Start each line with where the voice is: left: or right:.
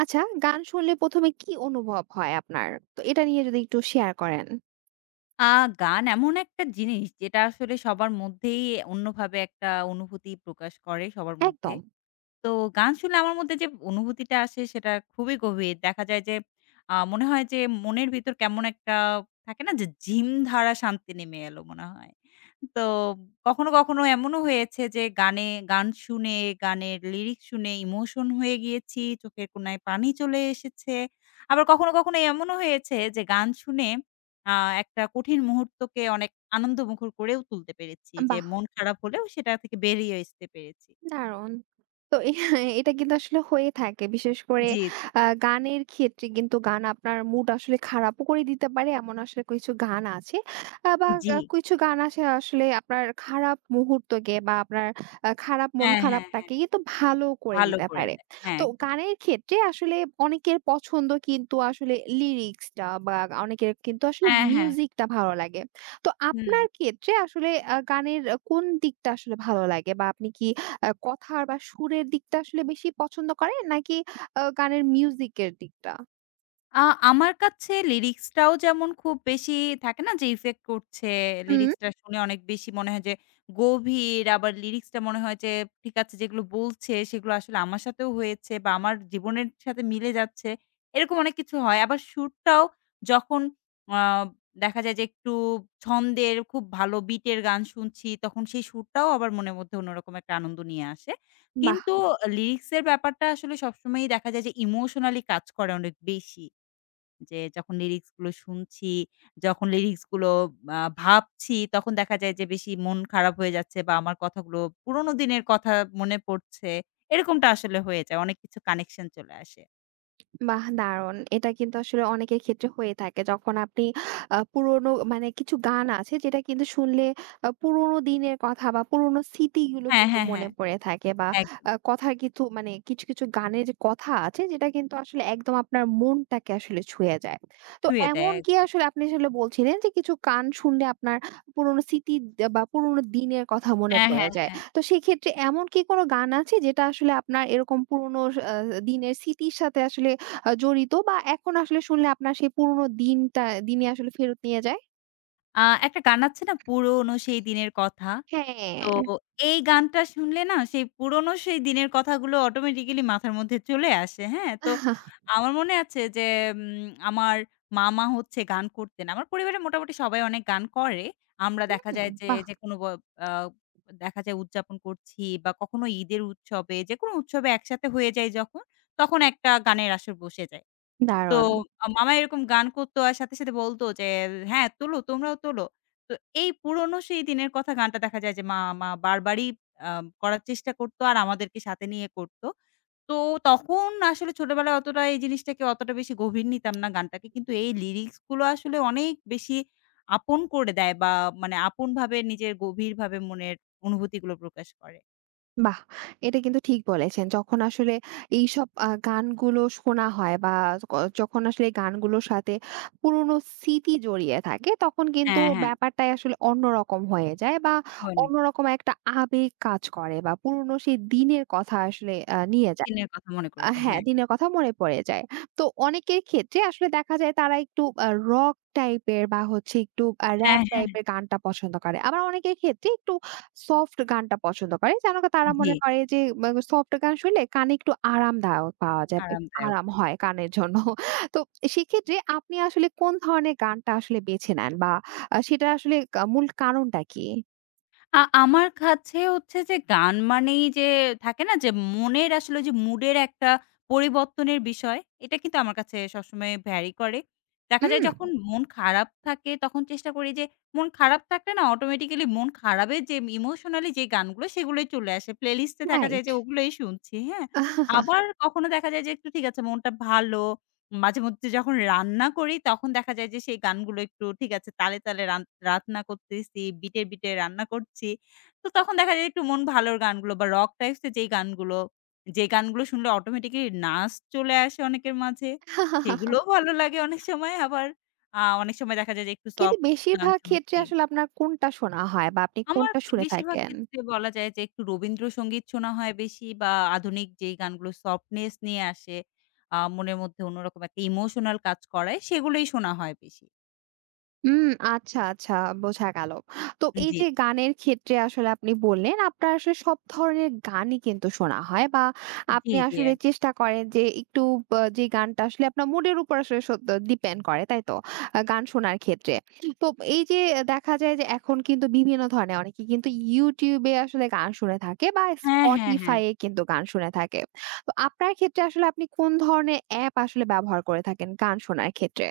right: আচ্ছা, গান শুনলে ১ম এ কি অনুভব হয় আপনার? তো এটা নিয়ে যদি একটু শেয়ার করেন।
left: আ গান এমন একটা জিনিস যেটা আসলে সবার মধ্যেই অন্যভাবে একটা অনুভূতি প্রকাশ করে সবার মধ্যে।
right: একদম।
left: তো গান শুনলে আমার মধ্যে যে অনুভূতিটা আসে সেটা খুবই গভীর। দেখা যায় যে মনে হয় যে মনের ভিতর কেমন একটা থাকে না যে ঝিমধারা শান্তি নেমে এলো মনে হয়। তো কখনো এমনও হয়েছে যে গান শুনে, গানের লিরিক্স শুনে ইমোশন হয়ে গিয়েছি, চোখের কোণায় পানি চলে এসেছে। আবার কখনো এমনও হয়েছে যে গান শুনে আ একটা কঠিন মুহূর্তকে অনেক আনন্দমুখর করেও তুলতে পেরেছি। যে মন খারাপ হলেও সেটা থেকে বেরিয়ে আসতে পেরেছি।
right: দারুণ! তো এটা কিন্তু আসলে হয়ে থাকে। বিশেষ করে
left: জি।
right: গানের ক্ষেত্রে কিন্তু গান আপনার মুড আসলে খারাপও করে দিতে পারে। এমন আসলে কিছু গান আছে, আ বা
left: জি।
right: আসলে আপনার খারাপ মুহূর্তকে বা আপনার খারাপ মন
left: হ্যাঁ, হ্যাঁ, হ্যাঁ।
right: খারাপটাকে কিন্তু ভালো করে
left: ভালো
right: দিতে
left: করে
right: পারে।
left: দেয়। হ্যাঁ,
right: তো
left: একদম।
right: গানের ক্ষেত্রে আসলে অনেকের পছন্দ কিন্তু আসলে লিরিক্সটা, বা অনেকের কিন্তু আসলে
left: হ্যাঁ, হ্যাঁ।
right: মিউজিকটা ভালো লাগে। তো
left: হুম।
right: আপনার ক্ষেত্রে আসলে গানের কোন দিকটা আসলে ভালো লাগে? বা আপনি কি কথার বা সুরের দিকটা আসলে বেশি পছন্দ করেন নাকি গানের মিউজিক এর দিকটা?
left: আ আমার কাছে লিরিক্সটাও যেমন খুব বেশি থাকে না যে ইফেক্ট করছে,
right: হুম।
left: লিরিক্সটা হুম। শুনে অনেক বেশি মনে হয় যে গভীর, আবার লিরিক্সটা মনে হয় যে ঠিক আছে যেগুলো বলছে সেগুলো আসলে আমার সাথেও হয়েছে বা আমার জীবনের সাথে মিলে যাচ্ছে। এরকম অনেক কিছু হয়। আবার সুরটাও যখন আ দেখা যায় যে একটু ছন্দের খুব ভালো বিটের গান শুনছি, তখন সেই সুরটাও আবার মনের মধ্যে অন্যরকম একটা আনন্দ নিয়ে আসে। কিন্তু হুম। লিরিক্সের ব্যাপারটা আসলে সবসময়ই দেখা যায় যে ইমোশনালি কাজ করে অনেক বেশি। যে যখন লিরিক্সগুলো শুনছি, যখন লিরিক্সগুলো ভাবছি, তখন দেখা যায় যে বেশি মন খারাপ হয়ে যাচ্ছে বা আমার কথাগুলো পুরোনো দিনের কথা মনে পড়ছে। এরকমটা আসলে হয়ে যায়। অনেক কিছু কানেকশন চলে আসে।
right: বাহ! দারুণ। এটা কিন্তু আসলে অনেকের ক্ষেত্রে হয়ে থাকে। যখন আপনি পুরনো মানে কিছু গান আছে যেটা কিন্তু শুনলে পুরনো দিনের কথা বা পুরনো স্মৃতিগুলো
left: হ্যাঁ,
right: কিন্তু
left: হ্যাঁ,
right: মনে
left: হ্যাঁ।
right: পড়ে থাকে, বা
left: একদম।
right: কথার কিছু মানে কিছু, কিছু গানের যে কথা আছে যেটা কিন্তু আসলে একদম আপনার মনটাকে আসলে ছুঁয়ে যায়। তো
left: ছুঁয়ে দেয়
right: এমন কি
left: একদম।
right: আসলে আপনি আসলে বলছিলেন যে কিছু গান শুনলে আপনার পুরনো স্মৃতি বা পুরনো দিনের কথা মনে
left: হ্যাঁ,
right: পড়ে
left: হ্যাঁ,
right: যায়।
left: হ্যাঁ।
right: তো সেক্ষেত্রে এমন কি কোনো গান আছে যেটা আসলে আপনার এরকম পুরনো আ দিনের স্মৃতির সাথে আসলে জড়িত, বা এখন আসলে শুনলে আপনার সেই পুরোনো দিনে আসলে ফেরত নিয়ে যায়?
left: আ একটা গান আছে না পুরনো সেই দিনের কথা? তো
right: হ্যাঁ।
left: এই গানটা শুনলে না সেই পুরনো সেই দিনের কথাগুলো অটোমেটিক্যালি মাথার মধ্যে চলে আসে, হ্যাঁ? তো আমার মনে আছে যে আমার মামা হচ্ছে গান করতেন। আমার পরিবারে মোটামুটি সবাই অনেক গান করে। আমরা দেখা
right: হুম।
left: যায় যে,
right: বাহ!
left: যেকোনো ব আ দেখা যায় উদযাপন করছি বা কখনো ঈদের উৎসবে, যেকোনো উৎসবে একসাথে হয়ে যাই যখন, তখন একটা গানের আসর বসে যায়। তো
right: দারুণ।
left: মামা এরকম গান করতো আর সাথে বলতো যে, "হ্যাঁ, তোলো তোমরাও তোলো।" তো এই পুরনো সেই দিনের কথা গানটা দেখা যায় যে মামা বারবারই আ করার চেষ্টা করতো আর আমাদেরকে সাথে নিয়ে করতো। তো তখন আসলে ছোটবেলায় অতটা এই জিনিসটাকে অতটা বেশি গভীর নিতাম না গানটাকে। কিন্তু এই লিরিক্স গুলো আসলে অনেক বেশি আপন করে দেয় বা মানে আপনভাবে নিজের গভীরভাবে মনের অনুভূতিগুলো প্রকাশ করে।
right: বাহ! এটা কিন্তু ঠিক বলেছেন। যখন আসলে এইসব গানগুলো শোনা হয় বা ক যখন আসলে এই গানগুলোর সাথে পুরোনো স্মৃতি জড়িয়ে থাকে তখন কিন্তু
left: হ্যাঁ, হ্যাঁ।
right: ব্যাপারটাই আসলে অন্যরকম হয়ে যায়, বা
left: হয়নি।
right: অন্যরকম একটা আবেগ কাজ করে, বা পুরোনো সেই দিনের কথা আসলে নিয়ে যায়।
left: দিনের কথা মনে করে দেয়।
right: হ্যাঁ,
left: হ্যাঁ।
right: দিনের কথা মনে পড়ে যায়। তো অনেকের ক্ষেত্রে আসলে দেখা যায় তারা একটু রক টাইপের বা হচ্ছে একটু
left: হ্যাঁ,
right: র‍্যাপ
left: হ্যাঁ।
right: টাইপের গানটা পছন্দ করে। আবার অনেকের ক্ষেত্রে একটু সফট গানটা পছন্দ করে। যেন তারা
left: জি,
right: মনে করে যে বা সফট গান শুনলে কানে একটু আরামদায়ক পাওয়া যায়, বা একটু
left: আরামদায়ক।
right: আরাম হয় কানের জন্য। তো সেক্ষেত্রে আপনি আসলে কোন ধরনের গানটা আসলে বেছে নেন, বা সেটার আসলে মূল কারণটা কি?
left: আমার কাছে হচ্ছে যে গান মানেই যে থাকে না যে মনের আসলে যে মুডের একটা পরিবর্তনের বিষয়, এটা কিন্তু আমার কাছে সবসময় ভ্যারি করে। দেখা যায়
right: হুম।
left: যখন মন খারাপ থাকে তখন চেষ্টা করি যে মন খারাপ থাকলে না অটোমেটিক্যালি মন খারাপের যে ইমোশনালি যে গানগুলো সেগুলোই চলে আসে। প্লেলিস্টে দেখা যায়
right: রাইট।
left: যে ওগুলোই শুনছি, হ্যাঁ? আবার কখনো দেখা যায় যে একটু ঠিক আছে মনটা ভালো মাঝেমধ্যে যখন রান্না করি তখন দেখা যায় যে সেই গানগুলো একটু ঠিক আছে তালে রান্না করতেছি, বিটে রান্না করছি। তো তখন দেখা যায় একটু মন ভালোর গানগুলো বা রক টাইপস এর যেই গানগুলো, যে গানগুলো শুনলে অটোমেটিক্যালি নাচ চলে আসে অনেকের মাঝে, সেগুলোও ভালো লাগে অনেক সময়। আবার অনেক সময় দেখা যায় যে একটু
right: কিন্তু
left: সফট গান
right: বেশিরভাগ ক্ষেত্রে
left: শুনছি।
right: আসলে আপনার কোনটা শোনা হয় বা আপনি
left: আমার
right: কোনটা শুনে
left: বেশিরভাগ
right: থাকেন?
left: ক্ষেত্রে বলা যায় যে একটু রবীন্দ্রসঙ্গীত শোনা হয় বেশি বা আধুনিক যেই গানগুলো সফটনেস নিয়ে আসে, মনের মধ্যে অন্যরকম একটা ইমোশনাল কাজ করায় সেগুলোই শোনা হয় বেশি।
right: হুম, আচ্ছা, আচ্ছা, বোঝা গেল। তো এই
left: জি,
right: যে গানের ক্ষেত্রে আসলে আপনি বললেন, আপনার আসলে সব ধরনের গানই কিন্তু শোনা হয়, বা
left: জি,
right: আপনি
left: জি।
right: আসলে চেষ্টা করেন যে একটু, বা যে গানটা আসলে আপনার মুডের উপর আসলে সদ্য ডিপেন্ড করে, তাই তো? গান শোনার ক্ষেত্রে। তো এই যে দেখা যায় যে এখন কিন্তু বিভিন্ন ধরনের অনেকে কিন্তু YouTube এ আসলে গান শুনে থাকে, বা
left: হ্যাঁ, হ্যাঁ, হ্যাঁ।
right: Spotify এ কিন্তু গান শুনে থাকে। তো আপনার ক্ষেত্রে আসলে আপনি কোন ধরনের অ্যাপ আসলে ব্যবহার করে থাকেন গান শোনার ক্ষেত্রে?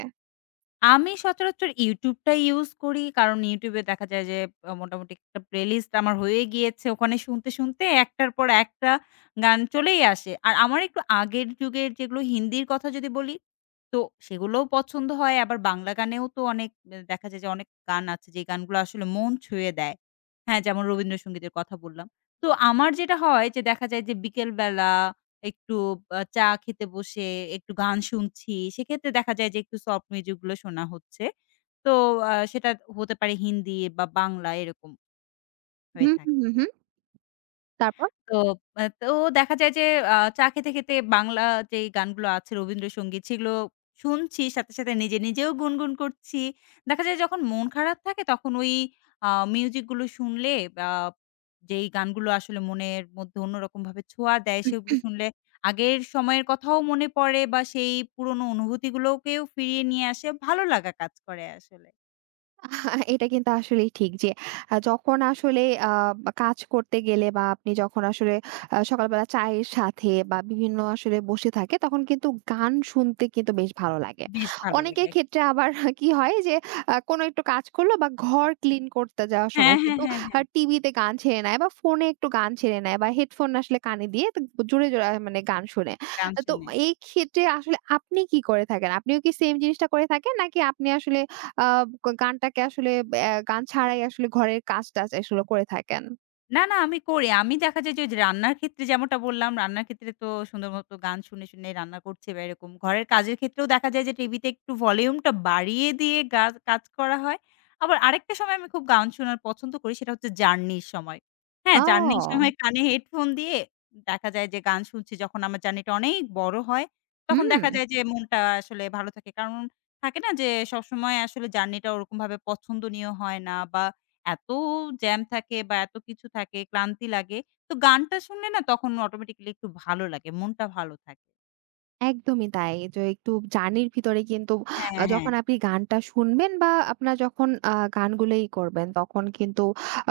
left: আমি সচরাচর YouTube টাই ইউজ করি। কারণ YouTube এ দেখা যায় যে মোটামুটি একটা প্লেলিস্ট আমার হয়ে গিয়েছে। ওখানে শুনতে একটার পর একটা গান চলেই আসে। আর আমার একটু আগের যুগের যেগুলো হিন্দির কথা যদি বলি, তো সেগুলোও পছন্দ হয়। আবার বাংলা গানেও তো অনেক দেখা যায় যে অনেক গান আছে যে গানগুলো আসলে মন ছুঁয়ে দেয়। হ্যাঁ, যেমন রবীন্দ্রসঙ্গীতের কথা বললাম। তো আমার যেটা হয় যে দেখা যায় যে বিকেল বেলা একটু চা খেতে বসে একটু গান শুনছি। সেক্ষেত্রে দেখা যায় যে একটু সফট মিউজিক গুলো শোনা হচ্ছে। তো সেটা হতে পারে হিন্দি বা বাংলা এরকম হয়ে
right: হুম, হুম,
left: থাকে।
right: হুম, হুম। তারপর?
left: তো তো দেখা যায় যে চা খেতে বাংলা যেই গানগুলো আছে রবীন্দ্রসঙ্গীত সেগুলো শুনছি সাথে নিজে নিজেও গুনগুন করছি। দেখা যায় যখন মন খারাপ থাকে তখন ওই আ মিউজিক গুলো শুনলে আ যেই গানগুলো আসলে মনের মধ্যে অন্যরকমভাবে ছোঁয়া দেয় সেগুলো শুনলে আগের সময়ের কথাও মনে পড়ে বা সেই পুরনো অনুভূতিগুলোকেও ফিরিয়ে নিয়ে আসে। ভালো লাগা কাজ করে আসলে।
right: এটা কিন্তু আসলেই ঠিক যে যখন আসলে আ কাজ করতে গেলে, বা আপনি যখন আসলে সকালবেলা চায়ের সাথে বা বিভিন্ন আসলে বসে থাকে তখন কিন্তু গান শুনতে কিন্তু বেশ ভালো লাগে।
left: বেশ ভালো
right: অনেকের
left: লাগে।
right: ক্ষেত্রে আবার কি হয় যে কোনো একটু কাজ করলো, বা ঘর ক্লিন করতে যাওয়ার
left: হ্যাঁ,
right: সময়
left: হ্যাঁ,
right: কিন্তু
left: হ্যাঁ, হ্যাঁ।
right: টিভিতে গান ছেড়ে নেয়, বা ফোনে একটু গান ছেড়ে নেয়, বা হেডফোন আসলে কানে দিয়ে তো জোরে, জোরে মানে গান শোনে।
left: গান
right: তো
left: শুনে।
right: এই ক্ষেত্রে আসলে আপনি কি করে থাকেন? আপনিও কি সেম জিনিসটা করে থাকেন? নাকি আপনি আসলে আ গ গানটাকে আসলে গান ছাড়াই আসলে ঘরের কাজ-টাজ আসলে করে থাকেন।
left: না, না আমি করি। আমি দেখা যায় যে ওইযে রান্নার ক্ষেত্রে যেমনটা বললাম, রান্নার ক্ষেত্রে তো সুন্দর মতো গান শুনে রান্না করছি বা এরকম। ঘরের কাজের ক্ষেত্রেও দেখা যায় যে টিভিতে একটু ভলিউমটা বাড়িয়ে দিয়ে কাজ করা হয়। আবার আরেকটা সময় আমি খুব গান শোনার পছন্দ করি সেটা হচ্ছে জার্নির সময়। হ্যাঁ, জার্নির
right: ও!
left: সময় কানে হেডফোন দিয়ে দেখা যায় যে গান শুনছি যখন আমার জার্নিটা অনেক বড় হয়, তখন
right: হুম।
left: দেখা যায় যে মনটা আসলে ভালো থাকে। কারণ থাকে না যে সবসময় আসলে জার্নিটা ওরকমভাবে পছন্দনীয় হয় না বা এত জ্যাম থাকে বা এত কিছু থাকে, ক্লান্তি লাগে। তো গানটা শুনলে না তখন অটোমেটিক্যালি একটু ভালো লাগে। মনটা ভালো থাকে।
right: একদমই তাই। যে একটু জার্নির ভিতরে কিন্তু
left: হ্যাঁ, হ্যাঁ।
right: যখন আপনি গানটা শুনবেন, বা আপনার যখন গানগুলোই করবেন তখন কিন্তু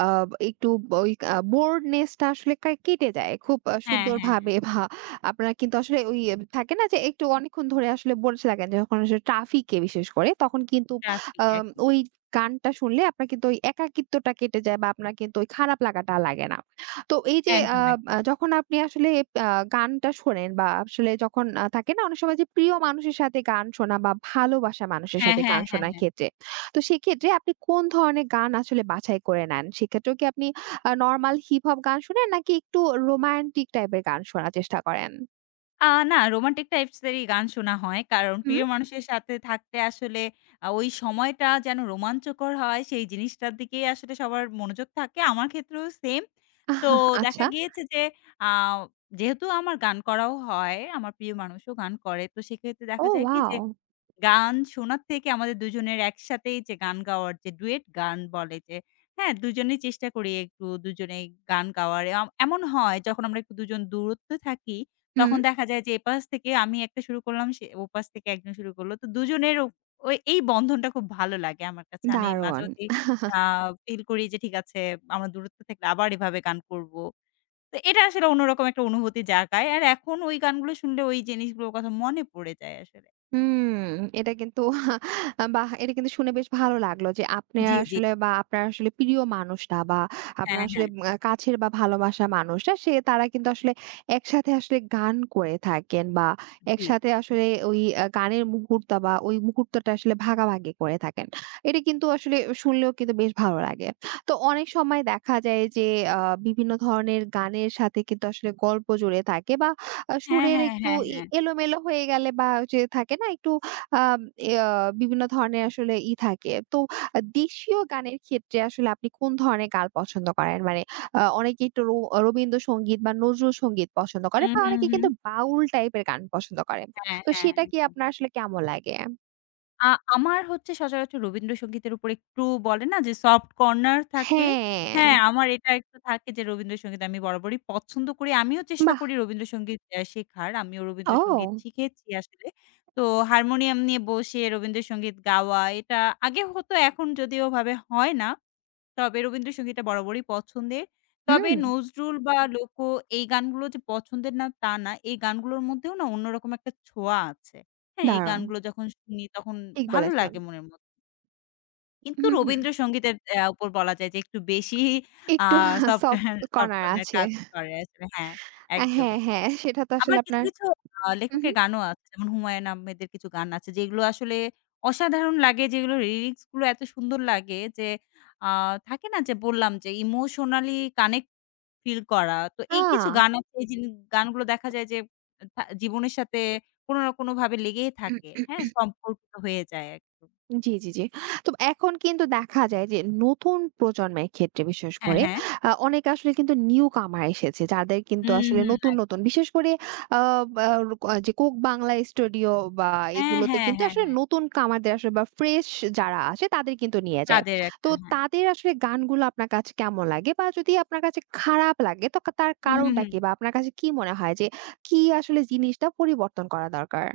right: আ একটু ওই boredness টা আসলে কেটে যায়। খুব
left: হ্যাঁ, হ্যাঁ, হ্যাঁ।
right: সুন্দরভাবে বা আপনার কিন্তু আসলে ওই থাকে না যে একটু অনেকক্ষণ ধরে আসলে bored লাগেন, যখন আসলে ট্রাফিকে বিশেষ করে তখন কিন্তু
left: ট্রাফিক একদম।
right: ওই গানটা শুনলে আপনার কিন্তু ওই একাকিত্বটা কেটে যায়, বা আপনার কিন্তু ওই খারাপ লাগাটা আর লাগে না। তো এই যে আ
left: একদম, একদম।
right: আ যখন আপনি আসলে আ গানটা শোনেন, বা আসলে যখন থাকে না অনেক সময় যে প্রিয় মানুষের সাথে গান শোনা, বা ভালোবাসা মানুষের
left: হ্যাঁ,
right: সাথে
left: হ্যাঁ,
right: গান
left: হ্যাঁ,
right: শোনার
left: হ্যাঁ।
right: ক্ষেত্রে। তো সেক্ষেত্রে আপনি কোন ধরনের গান আসলে বাছাই করে নেন? সেক্ষেত্রেও কি আপনি নরমাল হিপ হপ গান শোনেন, নাকি একটু রোমান্টিক টাইপের গান শোনার চেষ্টা করেন?
left: আ না রোমান্টিক টাইপস এরই গান শোনা হয়। কারণ
right: হুম?
left: প্রিয় মানুষের সাথে থাকতে আসলে ওই সময়টা যেন রোমাঞ্চকর হয় সেই জিনিসটার দিকেই আসলে সবার মনোযোগ থাকে। আমার ক্ষেত্রেও সেম। তো
right: আহা,
left: দেখা
right: আচ্ছা।
left: গিয়েছে যে আ যেহেতু আমার গান করাও হয়, আমার প্রিয় মানুষও গান করে। তো সেক্ষেত্রে
right: ও,
left: দেখা যায় কি
right: ওয়াও!
left: যে গান শোনার থেকে আমাদের দুজনের একসাথেই যে গান গাওয়ার যে ডুয়েট গান বলে যে, হ্যাঁ? দুজনেই চেষ্টা করি একটু দুজনেই গান গাওয়ার। এমন হয় যখন আমরা একটু দুজন দূরত্বে থাকি,
right: হুম,
left: তখন দেখা যায় যে এপাশ থেকে আমি একটা শুরু করলাম, সে ওপাশ থেকে একজন শুরু করল। তো দুজনের ও ওই এই বন্ধনটা খুব ভালো লাগে আমার কাছে। আমি
right: দারুণ।
left: মাঝেমধ্যেই আ ফিল করি যে ঠিক আছে আমরা দূরত্বে থাকলে আবার এভাবে গান করব। তো এটা আসলে অন্যরকম একটা অনুভূতি জাগায়। আর এখন ওই গানগুলো শুনলে ওই জিনিসগুলোর কথা মনে পড়ে যায় আসলে।
right: হুম, এটা কিন্তু বাহ! এটা কিন্তু শুনে বেশ ভালো লাগলো যে আপনি
left: জি, জি।
right: আসলে, বা আপনার আসলে প্রিয় মানুষটা, বা আপনার
left: হ্যাঁ,
right: আসলে
left: হ্যাঁ।
right: কাছের বা ভালোবাসা মানুষটা, সে তারা কিন্তু আসলে একসাথে আসলে গান করে থাকেন, বা
left: জি।
right: একসাথে আসলে ওই গানের মুহূর্ত বা ওই মুহূর্তটা আসলে ভাগাভাগি করে থাকেন। এটা কিন্তু আসলে শুনলেও কিন্তু বেশ ভালো লাগে। তো অনেক সময় দেখা যায় যে আ বিভিন্ন ধরনের গানের সাথে কিন্তু আসলে গল্প জুড়ে থাকে, বা
left: হ্যাঁ,
right: সুরের
left: হ্যাঁ,
right: একটু
left: হ্যাঁ, হ্যাঁ।
right: এলোমেলো হয়ে গেলে, বা যে থাকে না একটু আম ইয়া বিভিন্ন ধরনের আসলে থাকে। তো দেশীয় গানের ক্ষেত্রে আসলে আপনি কোন ধরনের গান পছন্দ করেন? মানে অনেকে একটু রবীন্দ্রসঙ্গীত বা নজরুল সঙ্গীত পছন্দ করে,
left: হুম,
right: বা
left: হুম,
right: অনেকে
left: হুম।
right: কিন্তু বাউল টাইপের গান পছন্দ করে।
left: হ্যাঁ,
right: তো
left: হ্যাঁ,
right: সেটা কি
left: একদম।
right: আপনার আসলে কেমন লাগে?
left: আ আমার হচ্ছে সচরাচর রবীন্দ্রসঙ্গীতের উপর একটু বলে না যে সফট কর্নার থাকে।
right: হ্যাঁ,
left: হ্যাঁ, আমার এটা একটু থাকে যে রবীন্দ্রসঙ্গীত আমি বরাবরই পছন্দ করি। আমিও চেষ্টা
right: বাহ!
left: করি রবীন্দ্রসঙ্গীত শেখার। আমিও রবীন্দ্রসঙ্গীত
right: ও,
left: শিখেছি আসলে। তো হারমোনিয়াম নিয়ে বসে রবীন্দ্রসঙ্গীত গাওয়া এটা আগে হতো এখন যদিও ওভাবে হয় না। তবে রবীন্দ্রসঙ্গীতটা বরাবরই পছন্দের। তবে
right: হুম,
left: নজরুল বা হুম। এই গানগুলো যে পছন্দের না তা না। এই গানগুলোর মধ্যেও না অন্যরকম একটা ছোঁয়া আছে। হ্যাঁ, এই
right: দারুণ।
left: গানগুলো যখন শুনি তখন
right: ঠিক
left: ভালো
right: বলেছেন।
left: লাগে মনের মধ্যে। কিন্তু
right: হুম, হুম।
left: রবীন্দ্রসঙ্গীতের উপর বলা যায় যে একটু বেশি আ
right: একটু
left: soft corner
right: soft
left: soft
right: corner
left: corner
right: আছে।
left: কাজ করে আসলে। হ্যাঁ,
right: হ্যাঁ,
left: একদমই।
right: হ্যাঁ সেটা তো
left: আবার
right: আসলে
left: কিছু,
right: আপনার
left: কিছু
right: হু, হু।
left: লেখকের গানও আছে। যেমন হুমায়ূন আহমেদের কিছু গান আছে যেগুলো আসলে অসাধারণ লাগে যেগুলো লিরিক্স গুলো এত সুন্দর লাগে যে আ থাকে না যে বললাম যে ইমোশনালি কানেক্ট ফিল করা। তো
right: আ
left: এই কিছু গান আছে এই জিনি গানগুলো দেখা যায় যে জীবনের সাথে কোনো না কোনোভাবে লেগেই থাকে। হ্যাঁ? সম্পর্কিত হয়ে যায় একদম।
right: জি, জি, জি। তো এখন কিন্তু দেখা যায় যে নতুন প্রজন্মের ক্ষেত্রে বিশেষ
left: হ্যাঁ,
right: করে
left: হ্যাঁ।
right: অনেকে আসলে কিন্তু নিউ কামার এসেছে। যাদের কিন্তু
left: হুম,
right: আসলে
left: হুম
right: নতুন, নতুন
left: একদম।
right: বিশেষ করে আ বা আ যে কোক বাংলা স্টুডিও বা
left: হ্যাঁ,
right: এগুলোতে
left: হ্যাঁ,
right: কিন্তু
left: হ্যাঁ,
right: আসলে
left: হ্যাঁ।
right: নতুন কামারদের আসলে, বা ফ্রেশ যারা আসে তাদের কিন্তু নিয়ে যায়।
left: তাদের একটা
right: তো
left: হ্যাঁ।
right: তাদের আসলে গানগুলো আপনার কাছে কেমন লাগে? বা যদি আপনার কাছে খারাপ লাগে তো তার
left: হুম, হুম,
right: কারণটা
left: হুম।
right: কি? বা আপনার কাছে কি মনে হয় যে কি আসলে জিনিসটা পরিবর্তন করা দরকার?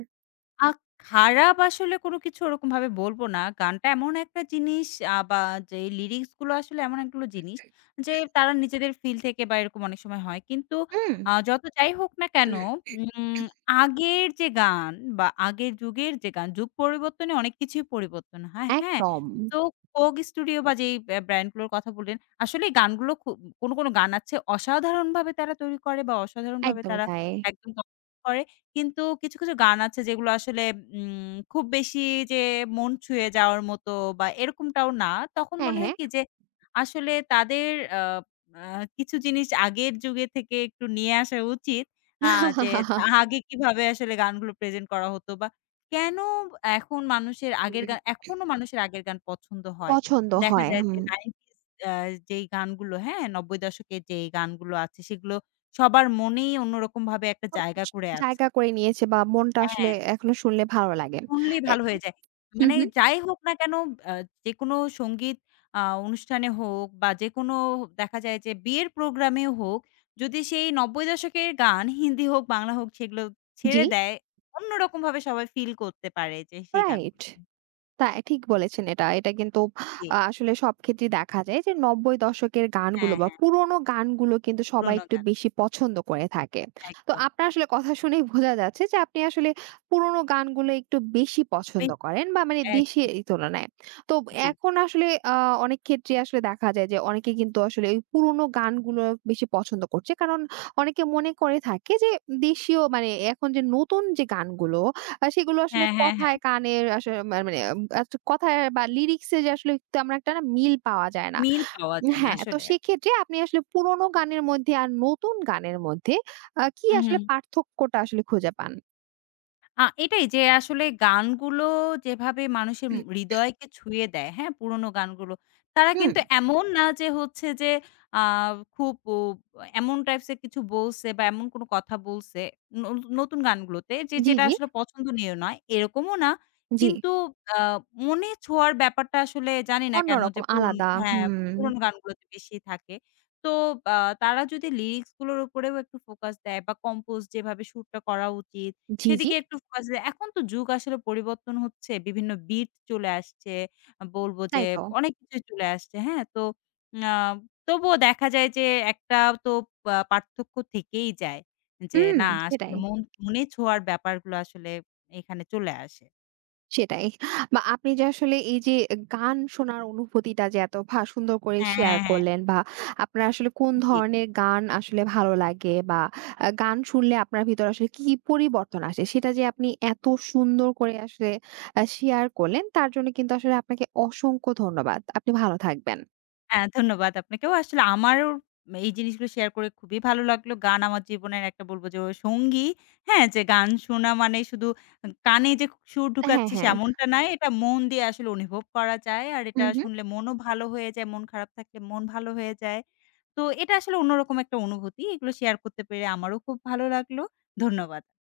left: আ খারাপ আসলে কোনো কিছু ওরকমভাবে বলব না। গানটা এমন একটা জিনিস আ বা যে লিরিক্স গুলো আসলে এমন একগুলো জিনিস যে তারা নিজেদের ফিল থেকে বা এরকম অনেক সময় হয়। কিন্তু
right: হুম।
left: যত যাই হোক না কেন উম আগের যে গান বা আগের যুগের যে গান, যুগ পরিবর্তনে অনেক কিছুই পরিবর্তন হয়, হ্যাঁ?
right: একদম,
left: তো কোক স্টুডিও বা যেই ব্র্যান্ড গুলোর কথা বললেন, আসলে গানগুলো খু কোনো গান আছে অসাধারণভাবে তারা তৈরি করে বা অসাধারণভাবে
right: একদমই
left: তারা
right: তাই।
left: একদম করে। কিন্তু কিছু গান আছে যেগুলো আসলে খুব বেশি যে মন ছুঁয়ে যাওয়ার মতো বা এরকমটাও না। তখন
right: হ্যাঁ,
left: মনে হয়
right: হ্যাঁ।
left: কি যে আসলে তাদের আ আ কিছু জিনিস আগের যুগে থেকে একটু নিয়ে আসা উচিত। আ যে আগে কিভাবে আসলে গানগুলো প্রেজেন্ট করা হতো বা কেন এখনো মানুষের আগের গান পছন্দ হয়।
right: পছন্দ
left: দেখা
right: হয়।
left: যায় যে
right: হুম।
left: 90s আ যেই গানগুলো হ্যাঁ, ৯০ দশকের যেই গানগুলো আছে সেগুলো সবার মনেই অন্যরকমভাবে একটা জায়গা করে আছে।
right: জায়গা করে নিয়েছে, বা মনটা আসলে
left: হ্যাঁ,
right: এখনো শুনলে ভালো লাগে।
left: শুনলেই
right: এ
left: ভালো হয়ে যায়।
right: হুম,
left: মানে
right: হুম।
left: যাই হোক না কেন আ যেকোনো সংগীত আ অনুষ্ঠানে হোক বা যেকোনো দেখা যায় যে বিয়ের প্রোগ্রামে হোক, যদি সেই ৯০ দশকের গান হিন্দি হোক, বাংলা হোক সেগুলো ছেড়ে
right: জি,
left: দেয়, অন্যরকমভাবে সবাই ফিল করতে পারে যে সেই
right: রাইট।
left: গানগুলো।
right: তাই ঠিক বলেছেন এটা। এটা কিন্তু
left: জি।
right: আসলে সব ক্ষেত্রেই দেখা যায় যে ৯০ দশকের গানগুলো
left: হ্যাঁ,
right: বা
left: হ্যাঁ,
right: পুরোনো গানগুলো কিন্তু সবাই
left: পুরোনো
right: একটু
left: গান।
right: বেশি পছন্দ করে থাকে। তো
left: একদম।
right: আপনার আসলে কথা শুনেই বোঝা যাচ্ছে যে আপনি আসলে পুরোনো গানগুলো একটু বেশি পছন্দ
left: বেশ
right: করেন, বা মানে দেশি
left: একদম
right: এই তুলনায়। তো
left: জি।
right: এখন আসলে আ অনেক ক্ষেত্রে আসলে দেখা যায় যে অনেকে কিন্তু আসলে ওই পুরোনো গানগুলো বেশি পছন্দ করছে। কারণ অনেকে মনে করে থাকে যে দেশীয় মানে এখন যে নতুন যে গানগুলো সেগুলো আসলে
left: হ্যাঁ, হ্যাঁ, হ্যাঁ।
right: কথায় কানে আসলে মানে কথায় বা লিরিক্স এ যে আসলে তেমন একটা না মিল পাওয়া যায় না।
left: মিল পাওয়া যায় না
right: হ্যাঁ, তো
left: আসলে।
right: সেক্ষেত্রে আপনি আসলে পুরোনো গানের মধ্যে আর নতুন গানের মধ্যে কি
left: হু, হু।
right: আসলে পার্থক্যটা আসলে খুঁজে পান?
left: এটাই যে আসলে গানগুলো যেভাবে মানুষের হৃদয়কে ছুঁয়ে দেয়, হ্যাঁ? পুরোনো গানগুলো। তারা
right: হুম,
left: কিন্তু এমন না যে হচ্ছে যে আ খুব ও এমন টাইপস এর কিছু বলছে বা এমন কোনো কথা বলছে ন নতুন গানগুলোতে যে
right: জি,
left: যেটা
right: জি,
left: আসলে পছন্দনীয় নয়, এরকমও না।
right: জি।
left: কিন্তু আ মনে ছোঁয়ার ব্যাপারটা আসলে জানি না কেন যে
right: অন্যরকম
left: পুরনো
right: আলাদা।
left: হ্যাঁ,
right: হুম,
left: পুরনো গানগুলোতে বেশি থাকে। তো আ তারা যদি লিরিক্স গুলোর উপরেও একটু ফোকাস দেয় বা কম্পোজ যেভাবে সুরটা করা উচিত
right: জি, জি।
left: সেদিকে একটু ফোকাস দেয়। এখন তো যুগ আসলে পরিবর্তন হচ্ছে। বিভিন্ন বিট চলে আসছে। বলবো যে
right: তাই তো।
left: অনেক কিছুই চলে আসছে। হ্যাঁ? তো আ তবুও দেখা যায় যে একটা তো পার্থক্য থেকেই যায়। যে
right: হুম,
left: না আসলে
right: সেটাই।
left: মন মনে ছোঁয়ার ব্যাপারগুলো আসলে এখানে চলে আসে।
right: সেটাই। বা আপনি যে আসলে এই যে গান শোনার অনুভূতিটা যে এত সুন্দর করে
left: হ্যাঁ,
right: শেয়ার
left: হ্যাঁ, হ্যাঁ।
right: করলেন, বা আপনার আসলে কোন
left: জি।
right: ধরনের গান আসলে ভালো লাগে, বা গান শুনলে আপনার ভিতরে আসলে কি, কি পরিবর্তন আসে সেটা যে আপনি এত সুন্দর করে আসলে শেয়ার করলেন, তার জন্য কিন্তু আসলে আপনাকে অসংখ্য ধন্যবাদ। আপনি ভালো থাকবেন।
left: হ্যাঁ, ধন্যবাদ আপনাকেও। আসলে আমারও এই জিনিসগুলো শেয়ার করে খুবই ভালো লাগলো। গান আমার জীবনের একটা বলব যে সঙ্গী, হ্যাঁ? যে গান শোনা মানে শুধু কানে যে সুর
right: হ্যাঁ,
left: ঢুকাচ্ছি
right: হ্যাঁ।
left: এমনটা নয়। এটা মন দিয়ে আসলে অনুভব করা যায়। আর
right: হু,
left: এটা
right: হু।
left: শুনলে মনও ভালো হয়ে যায়। মন খারাপ থাকলে মন ভালো হয়ে যায়। তো এটা আসলে অন্যরকম একটা অনুভূতি। এগুলো শেয়ার করতে পেরে আমারও খুব ভালো লাগলো। ধন্যবাদ।